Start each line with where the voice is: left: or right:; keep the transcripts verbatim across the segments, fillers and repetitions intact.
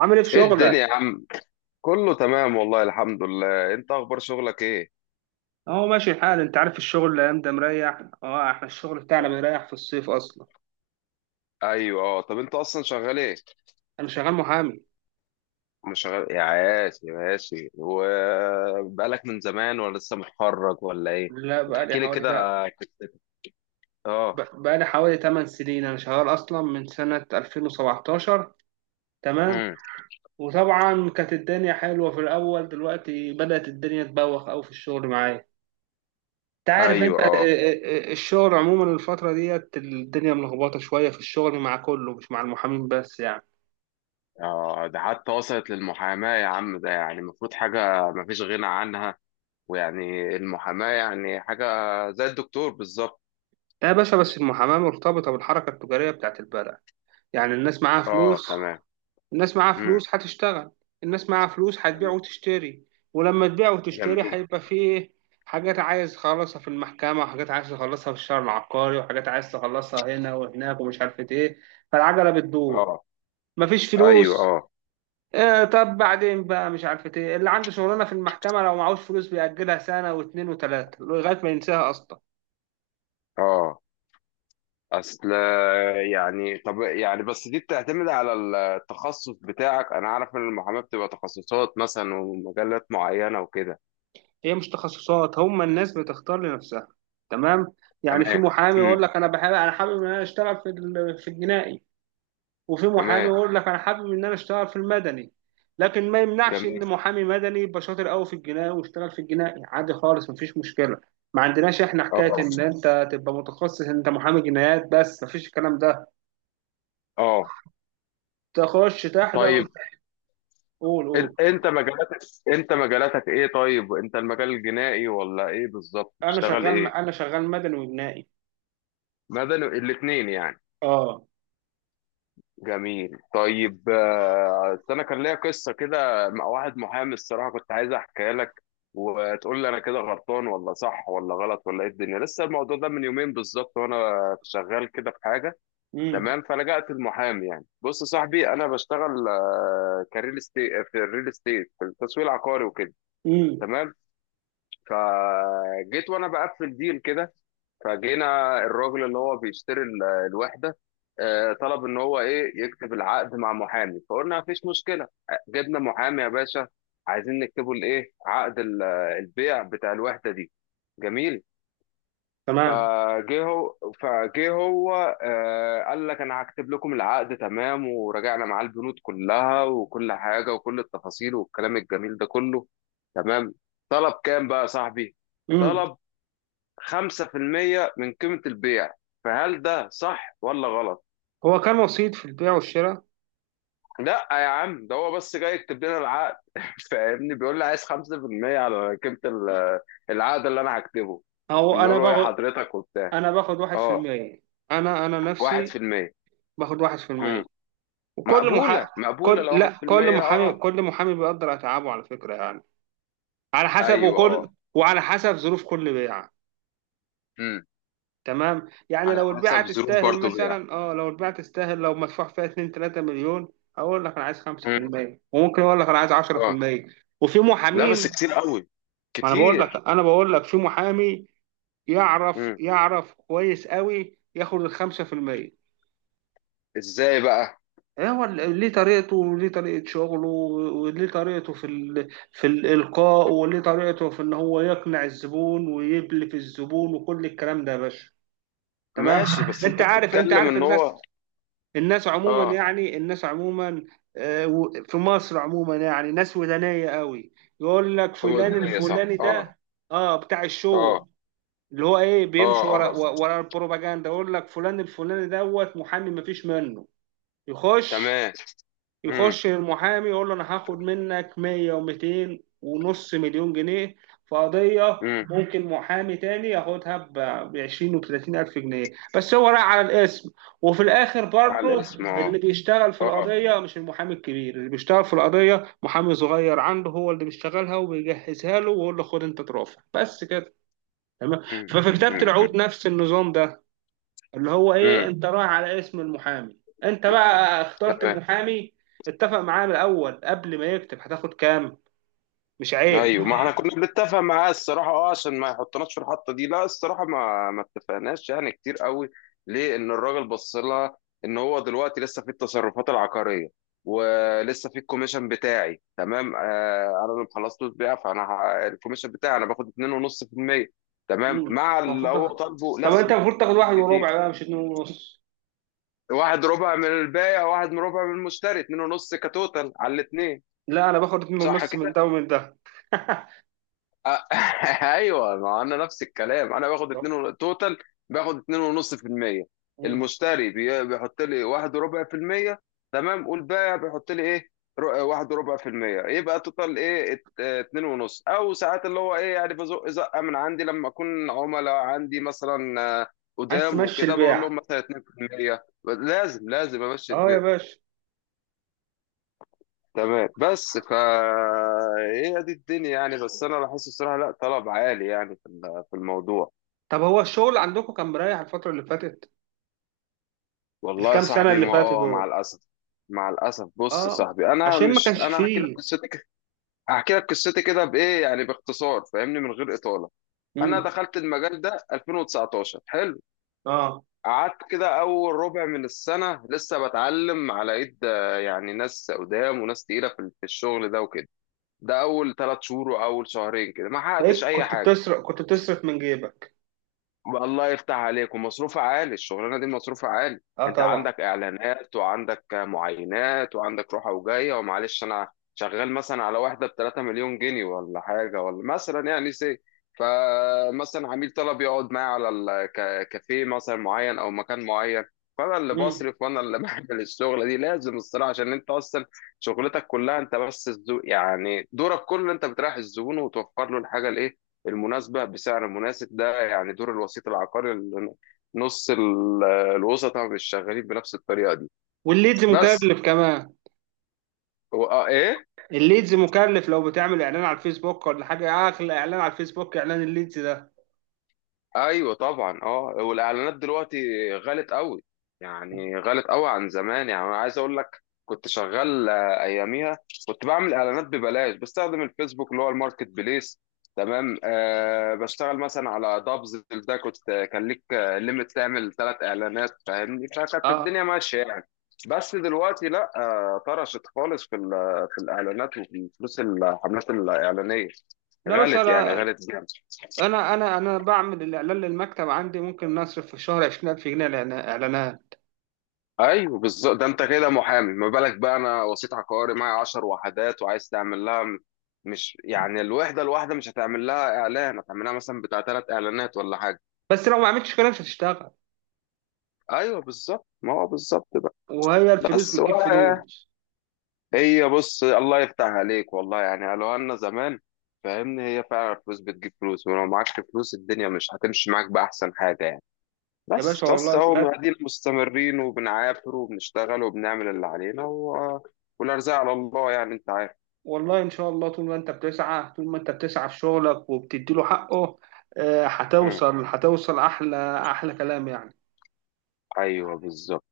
right: عامل ايه في
left: ايه الدنيا
right: شغلك؟
left: يا عم؟ كله تمام والله، الحمد لله. انت اخبار شغلك ايه؟
right: اهو ماشي الحال، انت عارف الشغل الايام ده مريح. اه احنا الشغل بتاعنا
left: اه.
right: بيريح في الصيف اصلا.
left: ايوه، اه. طب انت اصلا شغال ايه؟
right: انا شغال محامي.
left: مش شغال يا عاشي، ماشي. وبقالك من زمان ولا لسه متخرج ولا ايه؟
right: لا بقالي
left: وتحكي لي
right: حوالي، لا.
left: كده قصتك. اه.
right: ب- بقالي حوالي تمن سنين، انا شغال اصلا من سنة ألفين وسبعتاشر. تمام.
left: امم.
right: وطبعا كانت الدنيا حلوة في الاول، دلوقتي بدأت الدنيا تبوخ قوي في الشغل معايا. انت عارف،
left: ايوه،
right: انت ال-
left: اه،
right: ال- ال- الشغل عموما الفترة ديت الدنيا ملخبطة شوية في الشغل مع كله، مش مع المحامين بس يعني.
left: اه. ده حتى وصلت للمحاماه يا عم، ده يعني المفروض حاجه مفيش غنى عنها. ويعني المحاماه يعني حاجه زي الدكتور بالظبط.
right: لا يا باشا، بس المحاماة مرتبطة بالحركة التجارية بتاعت البلد. يعني الناس معاها
left: اه،
right: فلوس،
left: تمام.
right: الناس معاها
left: امم.
right: فلوس هتشتغل، الناس معاها فلوس هتبيع وتشتري. ولما تبيع وتشتري
left: جميل.
right: هيبقى فيه إيه؟ حاجات عايز تخلصها في المحكمة، وحاجات عايز تخلصها في الشهر العقاري، وحاجات عايز تخلصها هنا وهناك ومش عارفة ايه. فالعجلة بتدور.
left: اه،
right: مفيش
left: ايوه،
right: فلوس.
left: اه،
right: إيه طب بعدين بقى مش عارفة ايه، اللي عنده شغلانة في المحكمة لو معهوش فلوس بيأجلها سنة واتنين وتلاتة لغاية ما ينساها أصلا.
left: اه. اصل يعني، طب، يعني بس دي بتعتمد على التخصص بتاعك. انا اعرف ان المحاماه بتبقى تخصصات مثلا ومجالات معينه وكده.
right: هي مش تخصصات، هم الناس بتختار لنفسها. تمام. يعني في
left: تمام.
right: محامي يقول
left: امم.
right: لك انا بحب انا حابب ان انا اشتغل في ال- في الجنائي. وفي محامي
left: تمام.
right: يقول لك انا حابب ان انا اشتغل في المدني. لكن ما يمنعش
left: جميل.
right: ان محامي مدني يبقى شاطر قوي في الجنائي ويشتغل في الجنائي عادي خالص، مفيش مشكله. ما عندناش احنا حكايه
left: اه،
right: ان انت تبقى متخصص ان انت محامي جنايات بس، مفيش الكلام ده.
left: اه.
right: تخش تحضر.
left: طيب،
right: قول
left: إن-
right: قول.
left: انت مجالاتك انت مجالاتك ايه؟ طيب انت المجال الجنائي ولا ايه بالظبط،
right: انا
left: بتشتغل
right: شغال
left: ايه؟
right: انا شغال مدني وجنائي.
left: مدني، الاثنين يعني.
right: اه.
left: جميل. طيب، آه، أصل انا كان ليا قصه كده مع واحد محامي، الصراحه كنت عايز احكيها لك وتقول لي انا كده غلطان ولا صح ولا غلط ولا ايه الدنيا. لسه الموضوع ده من يومين بالظبط، وانا شغال كده في حاجه.
right: امم.
left: تمام. فلجأت المحامي، يعني بص يا صاحبي، انا بشتغل آه، كريل استيت في الريل استيت، في التسويق العقاري وكده.
right: امم.
left: تمام. فجيت وانا بقفل ديل كده، فجينا الراجل اللي هو بيشتري ال- الوحده. آه، طلب ان هو ايه يكتب العقد مع محامي، فقلنا مفيش مشكله. جبنا محامي يا باشا، عايزين نكتبه الايه، عقد ال- البيع بتاع الوحده دي. جميل.
right: تمام.
left: فجه هو فجه هو آه، قال لك انا هكتب لكم العقد، تمام. وراجعنا معاه البنود كلها وكل حاجه وكل التفاصيل والكلام الجميل ده كله. تمام. طلب كام بقى يا صاحبي؟ طلب خمسة في المية من قيمة البيع. فهل ده صح ولا غلط؟
right: هو كان وسيط في البيع والشراء.
left: لا يا عم، ده هو بس جاي يكتب لنا العقد، فاهمني؟ بيقول لي عايز خمسة بالمية على قيمة ال- العقد اللي انا هكتبه.
right: او انا
left: بنقول له ايه
right: باخد
left: حضرتك وبتاع.
right: انا باخد واحد في
left: اه.
right: المية. انا انا نفسي
left: واحد في المية.
right: باخد واحد في المية.
left: امم.
right: وكل محا
left: مقبولة مقبولة
right: كل
left: لو
right: لا كل
left: واحد في المية.
right: محامي
left: اه،
right: كل محامي بيقدر اتعابه على فكرة يعني، على حسب،
left: ايوه،
right: وكل
left: اه.
right: وعلى حسب ظروف كل بيعة.
left: امم.
right: تمام. يعني
left: على
right: لو البيعة
left: حسب ظروف
right: تستاهل
left: برضو بيع.
right: مثلا اه لو البيعة تستاهل لو مدفوع فيها اثنين ثلاثة مليون، اقول لك انا عايز
left: امم،
right: خمسة في المية، وممكن اقول لك انا عايز
left: اه.
right: عشرة في المية. وفي
left: لا، بس
right: محامين،
left: كتير قوي،
right: ما انا بقول
left: كتير.
right: لك انا بقول لك في محامي يعرف
left: امم.
right: يعرف كويس قوي ياخد الخمسة في المية.
left: ازاي بقى؟
right: إيه هو ال- ليه طريقته، وليه طريقة شغله، وليه طريقته في ال... في الإلقاء، وليه طريقته في إن هو يقنع الزبون ويبلف الزبون وكل الكلام ده يا باشا. تمام.
left: ماشي، بس
right: أنت
left: انت
right: عارف أنت
left: بتتكلم
right: عارف
left: ان
right: الناس
left: هو.
right: الناس عموما
left: اه.
right: يعني الناس عموما. آه، و- في مصر عموما يعني ناس ودانية قوي. يقول لك
left: هو
right: فلان
left: ده، هي صح،
right: الفلاني
left: اه.
right: ده اه بتاع الشو،
left: اه،
right: اللي هو ايه
left: اه،
right: بيمشي ورا
left: اه،
right: ورا البروباجندا. يقول لك فلان الفلاني دوت محامي مفيش منه. يخش
left: تمام. امم.
right: يخش المحامي يقول له انا هاخد منك مية و200 ونص مليون جنيه في قضية.
left: امم.
right: ممكن محامي تاني ياخدها ب عشرين و ثلاثين ألف جنيه، بس هو راح على الاسم. وفي الآخر
left: على
right: برضه
left: الاسم،
right: اللي
left: اه.
right: بيشتغل في
left: اه.
right: القضية مش المحامي الكبير، اللي بيشتغل في القضية محامي صغير عنده، هو اللي بيشتغلها وبيجهزها له، ويقول له خد أنت ترافع بس كده. تمام.
left: امم
right: ففي
left: امم.
right: كتابة
left: امم.
right: العقود نفس النظام ده، اللي هو ايه
left: امم،
right: انت رايح على اسم المحامي. انت بقى اخترت
left: تمام.
right: المحامي، اتفق معاه من الاول قبل ما يكتب هتاخد كام. مش عيب.
left: ايوه، ما احنا كنا بنتفق معاه الصراحه اه، عشان ما يحطناش في الحطه دي. لا، الصراحه ما ما اتفقناش يعني كتير قوي. ليه ان الراجل بص لها ان هو دلوقتي لسه في التصرفات العقاريه، ولسه في الكوميشن بتاعي. تمام، آه انا اللي خلصت بيها، فانا ه- الكوميشن بتاعي انا باخد اتنين ونص في المية. تمام،
right: مم.
left: مع اللي
right: المفروض
left: هو
right: تاخد
left: طالبه. لا،
right: طب انت
left: ك-
right: المفروض تاخد واحد وربع
left: كتير.
right: بقى مش اتنين ونص.
left: واحد ربع من البايع، واحد من ربع من المشتري، اتنين ونص كتوتال على الاتنين.
right: لا انا باخد اتنين
left: صح
right: ونص من
left: كده؟
right: ده ومن ده.
left: آه، ايوه، ما انا نفس الكلام، انا باخد اتنين
right: طب.
left: ون- توتال. باخد اتنين ونص في المية.
right: مم.
left: المشتري بي- بيحط لي واحد وربع في المية، تمام. والبائع بيحط لي ايه؟ ر- واحد وربع في المية، يبقى توتال ايه؟ ات- اه، اتنين ونص. او ساعات اللي هو ايه يعني بزق زقة من عندي، لما اكون عملاء عندي مثلا آه،
right: عايز
left: قدام
right: تمشي
left: وكده، بقول
right: البيع؟
left: لهم مثلا اتنين في المية، لازم لازم امشي
right: اه يا
left: البيع.
right: باشا.
left: تمام. بس فا ايه دي الدنيا يعني. بس انا بحس الصراحه لا، طلب عالي يعني في ال- في الموضوع.
right: طب هو الشغل عندكم كان مريح الفترة اللي فاتت،
left: والله يا
right: الكام سنة
left: صاحبي
right: اللي
left: ما،
right: فاتت
left: اه مع
right: دول؟
left: الاسف، مع الاسف. بص يا
right: اه،
left: صاحبي، انا
right: عشان ما
left: مش
right: كانش
left: انا هحكي لك
right: فيه.
left: قصتي ك- هحكي لك قصتي كده بايه يعني، باختصار، فاهمني، من غير اطاله. انا
right: مم.
left: دخلت المجال ده ألفين وتسعتاشر. حلو.
right: اه،
left: قعدت كده اول ربع من السنه لسه بتعلم على ايد، آه، يعني ناس قدام وناس تقيله في في الشغل ده وكده. ده اول ثلاث شهور واول شهرين كده ما حققتش
right: تلاقيك
left: اي
right: كنت
left: حاجه.
right: بتصرف كنت بتصرف من جيبك.
left: الله يفتح عليك. ومصروفها عالي الشغلانه دي، مصروفها عالي.
right: اه
left: انت
right: طبعا.
left: عندك اعلانات وعندك معاينات وعندك روحه وجايه، ومعلش. انا شغال مثلا على واحده ب 3 مليون جنيه ولا حاجه، ولا مثلا يعني سي. فمثلا عميل طلب يقعد معايا على الكافيه مثلا معين او مكان معين. فانا اللي
right: مم.
left: بصرف وانا اللي بعمل الشغله دي، لازم الصراحه، عشان انت اصلا شغلتك كلها انت، بس الزو... يعني دورك كله انت بتريح الزبون، وتوفر له الحاجه الايه المناسبة بسعر مناسب. ده يعني دور الوسيط العقاري، اللي نص ال- الوسطاء مش شغالين بنفس الطريقة دي.
right: والليدز
left: بس
right: مكلف كمان.
left: هو- آه، ايه.
right: الليدز مكلف، لو بتعمل اعلان على الفيسبوك ولا حاجه، اغلى اعلان على الفيسبوك اعلان الليدز ده.
left: ايوه طبعا، اه. والاعلانات دلوقتي غلت قوي، يعني غلت قوي عن زمان. يعني انا عايز اقول لك، كنت شغال آه، اياميها كنت بعمل اعلانات ببلاش، بستخدم الفيسبوك اللي هو الماركت بليس. تمام، أه بشتغل مثلا على دابز. ده كنت آه، كان ليك ليميت تعمل ثلاث اعلانات، فاهمني. فكانت
right: اه.
left: الدنيا ماشيه يعني. بس دلوقتي لا، آه، طرشت خالص في ال- في الاعلانات. وفي فلوس الحملات الاعلانيه
right: لا باشا،
left: غلت، يعني
right: لا.
left: غلت جامد.
right: انا انا انا بعمل الاعلان للمكتب عندي، ممكن نصرف في الشهر عشرين ألف جنيه إعلان- اعلانات.
left: ايوه بالظبط. ده انت كده محامي، ما بالك بقى انا وسيط عقاري معايا 10 وحدات وعايز تعمل لها م- مش يعني الوحده الواحده مش هتعمل لها اعلان، هتعمل لها مثلا بتاع ثلاث اعلانات ولا حاجه.
right: بس لو ما عملتش كده مش هتشتغل.
left: ايوه بالظبط، ما هو بالظبط بقى.
right: وهي الفلوس
left: بس
right: بتجيب
left: ولا.
right: فلوس.
left: هي، بص الله يفتح عليك والله، يعني قالوا لنا زمان. فاهمني، هي فعلا الفلوس بتجيب فلوس، ولو معكش فلوس الدنيا مش هتمشي معاك باحسن حاجه يعني.
right: يا
left: بس
right: باشا
left: بس
right: والله
left: اهو
right: بجد.
left: قاعدين مستمرين وبنعافر وبنشتغل وبنعمل اللي علينا و... والارزاق على الله يعني، انت عارف.
right: والله إن شاء الله، طول ما أنت بتسعى طول ما أنت بتسعى في شغلك وبتديله حقه، آه،
left: مم.
right: هتوصل هتوصل أحلى، أحلى كلام يعني.
left: ايوه بالظبط.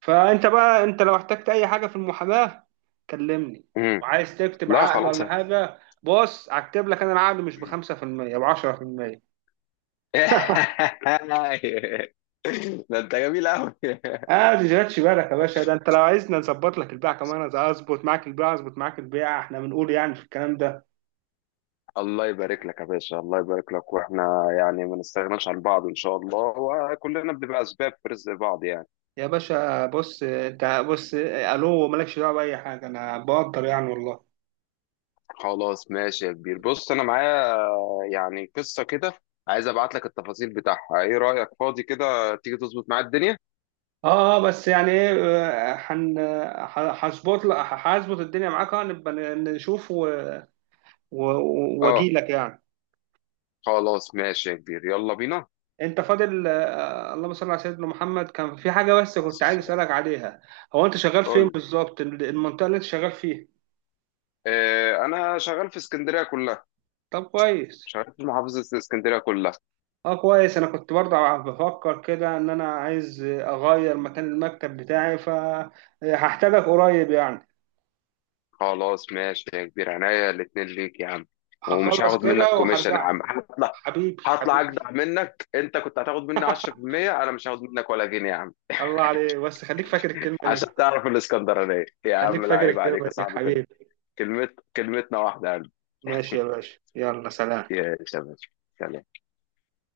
right: فأنت بقى أنت لو احتجت أي حاجة في المحاماة كلمني.
left: مم.
right: وعايز تكتب
left: لا
right: عقد
left: خلاص.
right: ولا حاجة، بص هكتب لك أنا العقد، مش
left: مم.
right: بخمسة في المية، بعشرة في المية.
left: ده انت جميل قوي.
right: آه ما تشغلش بالك يا باشا، ده أنت لو عايزنا نظبط لك البيع كمان انا أظبط معاك البيع، أظبط معاك البيع إحنا بنقول يعني في الكلام ده.
left: الله يبارك لك يا باشا، الله يبارك لك. واحنا يعني ما نستغناش عن بعض ان شاء الله، وكلنا بنبقى اسباب في رزق بعض يعني.
right: يا باشا بص، أنت بص آه، ألو مالكش دعوة بأي حاجة، أنا بقدر يعني والله.
left: خلاص، ماشي يا كبير. بص انا معايا يعني قصة كده، عايز ابعت لك التفاصيل بتاعها. ايه رأيك؟ فاضي كده تيجي تظبط معايا الدنيا؟
right: اه، اه، بس يعني ايه. آه، هن ه- هظبط لك- هظبط الدنيا معاك. آه، نبقى نشوف و- و- واجي
left: اه.
right: لك يعني.
left: خلاص، ماشي يا كبير، يلا بينا.
right: انت فاضل؟ آه، اللهم صل على سيدنا محمد، كان في حاجه بس
left: على
right: كنت عايز
left: السلامة.
right: اسالك عليها. هو انت شغال
left: قول
right: فين
left: لي.
right: بالظبط؟ المنطقه اللي انت شغال فيها؟
left: آه، انا شغال في اسكندرية كلها.
right: طب كويس.
left: مش عارف، محافظة اسكندرية كلها.
right: اه كويس، انا كنت برضه ع- بفكر كده ان انا عايز اغير مكان المكتب بتاعي، فهحتاجك قريب يعني.
left: خلاص، ماشي يا كبير، عينيا الاتنين ليك يا عم. ومش
right: هخلص
left: هاخد
right: كده
left: منك كوميشن يا
right: وهرجع.
left: عم، هطلع
right: حبيبي
left: هطلع
right: حبيبي.
left: اجدع منك. انت كنت هتاخد مني عشرة في المية، انا مش هاخد منك ولا جنيه يا عم.
right: الله عليك، بس خليك فاكر الكلمه دي.
left: عشان تعرف الاسكندرانية يا
right: خليك
left: عم، لا
right: فاكر
left: عيب عليك
right: الكلمة
left: يا
right: دي
left: صاحبي.
right: حبيبي.
left: كلمة، كلمتنا واحدة يا قلبي.
right: ماشي يا باشا، يلا سلام.
left: يا شباب، سلام.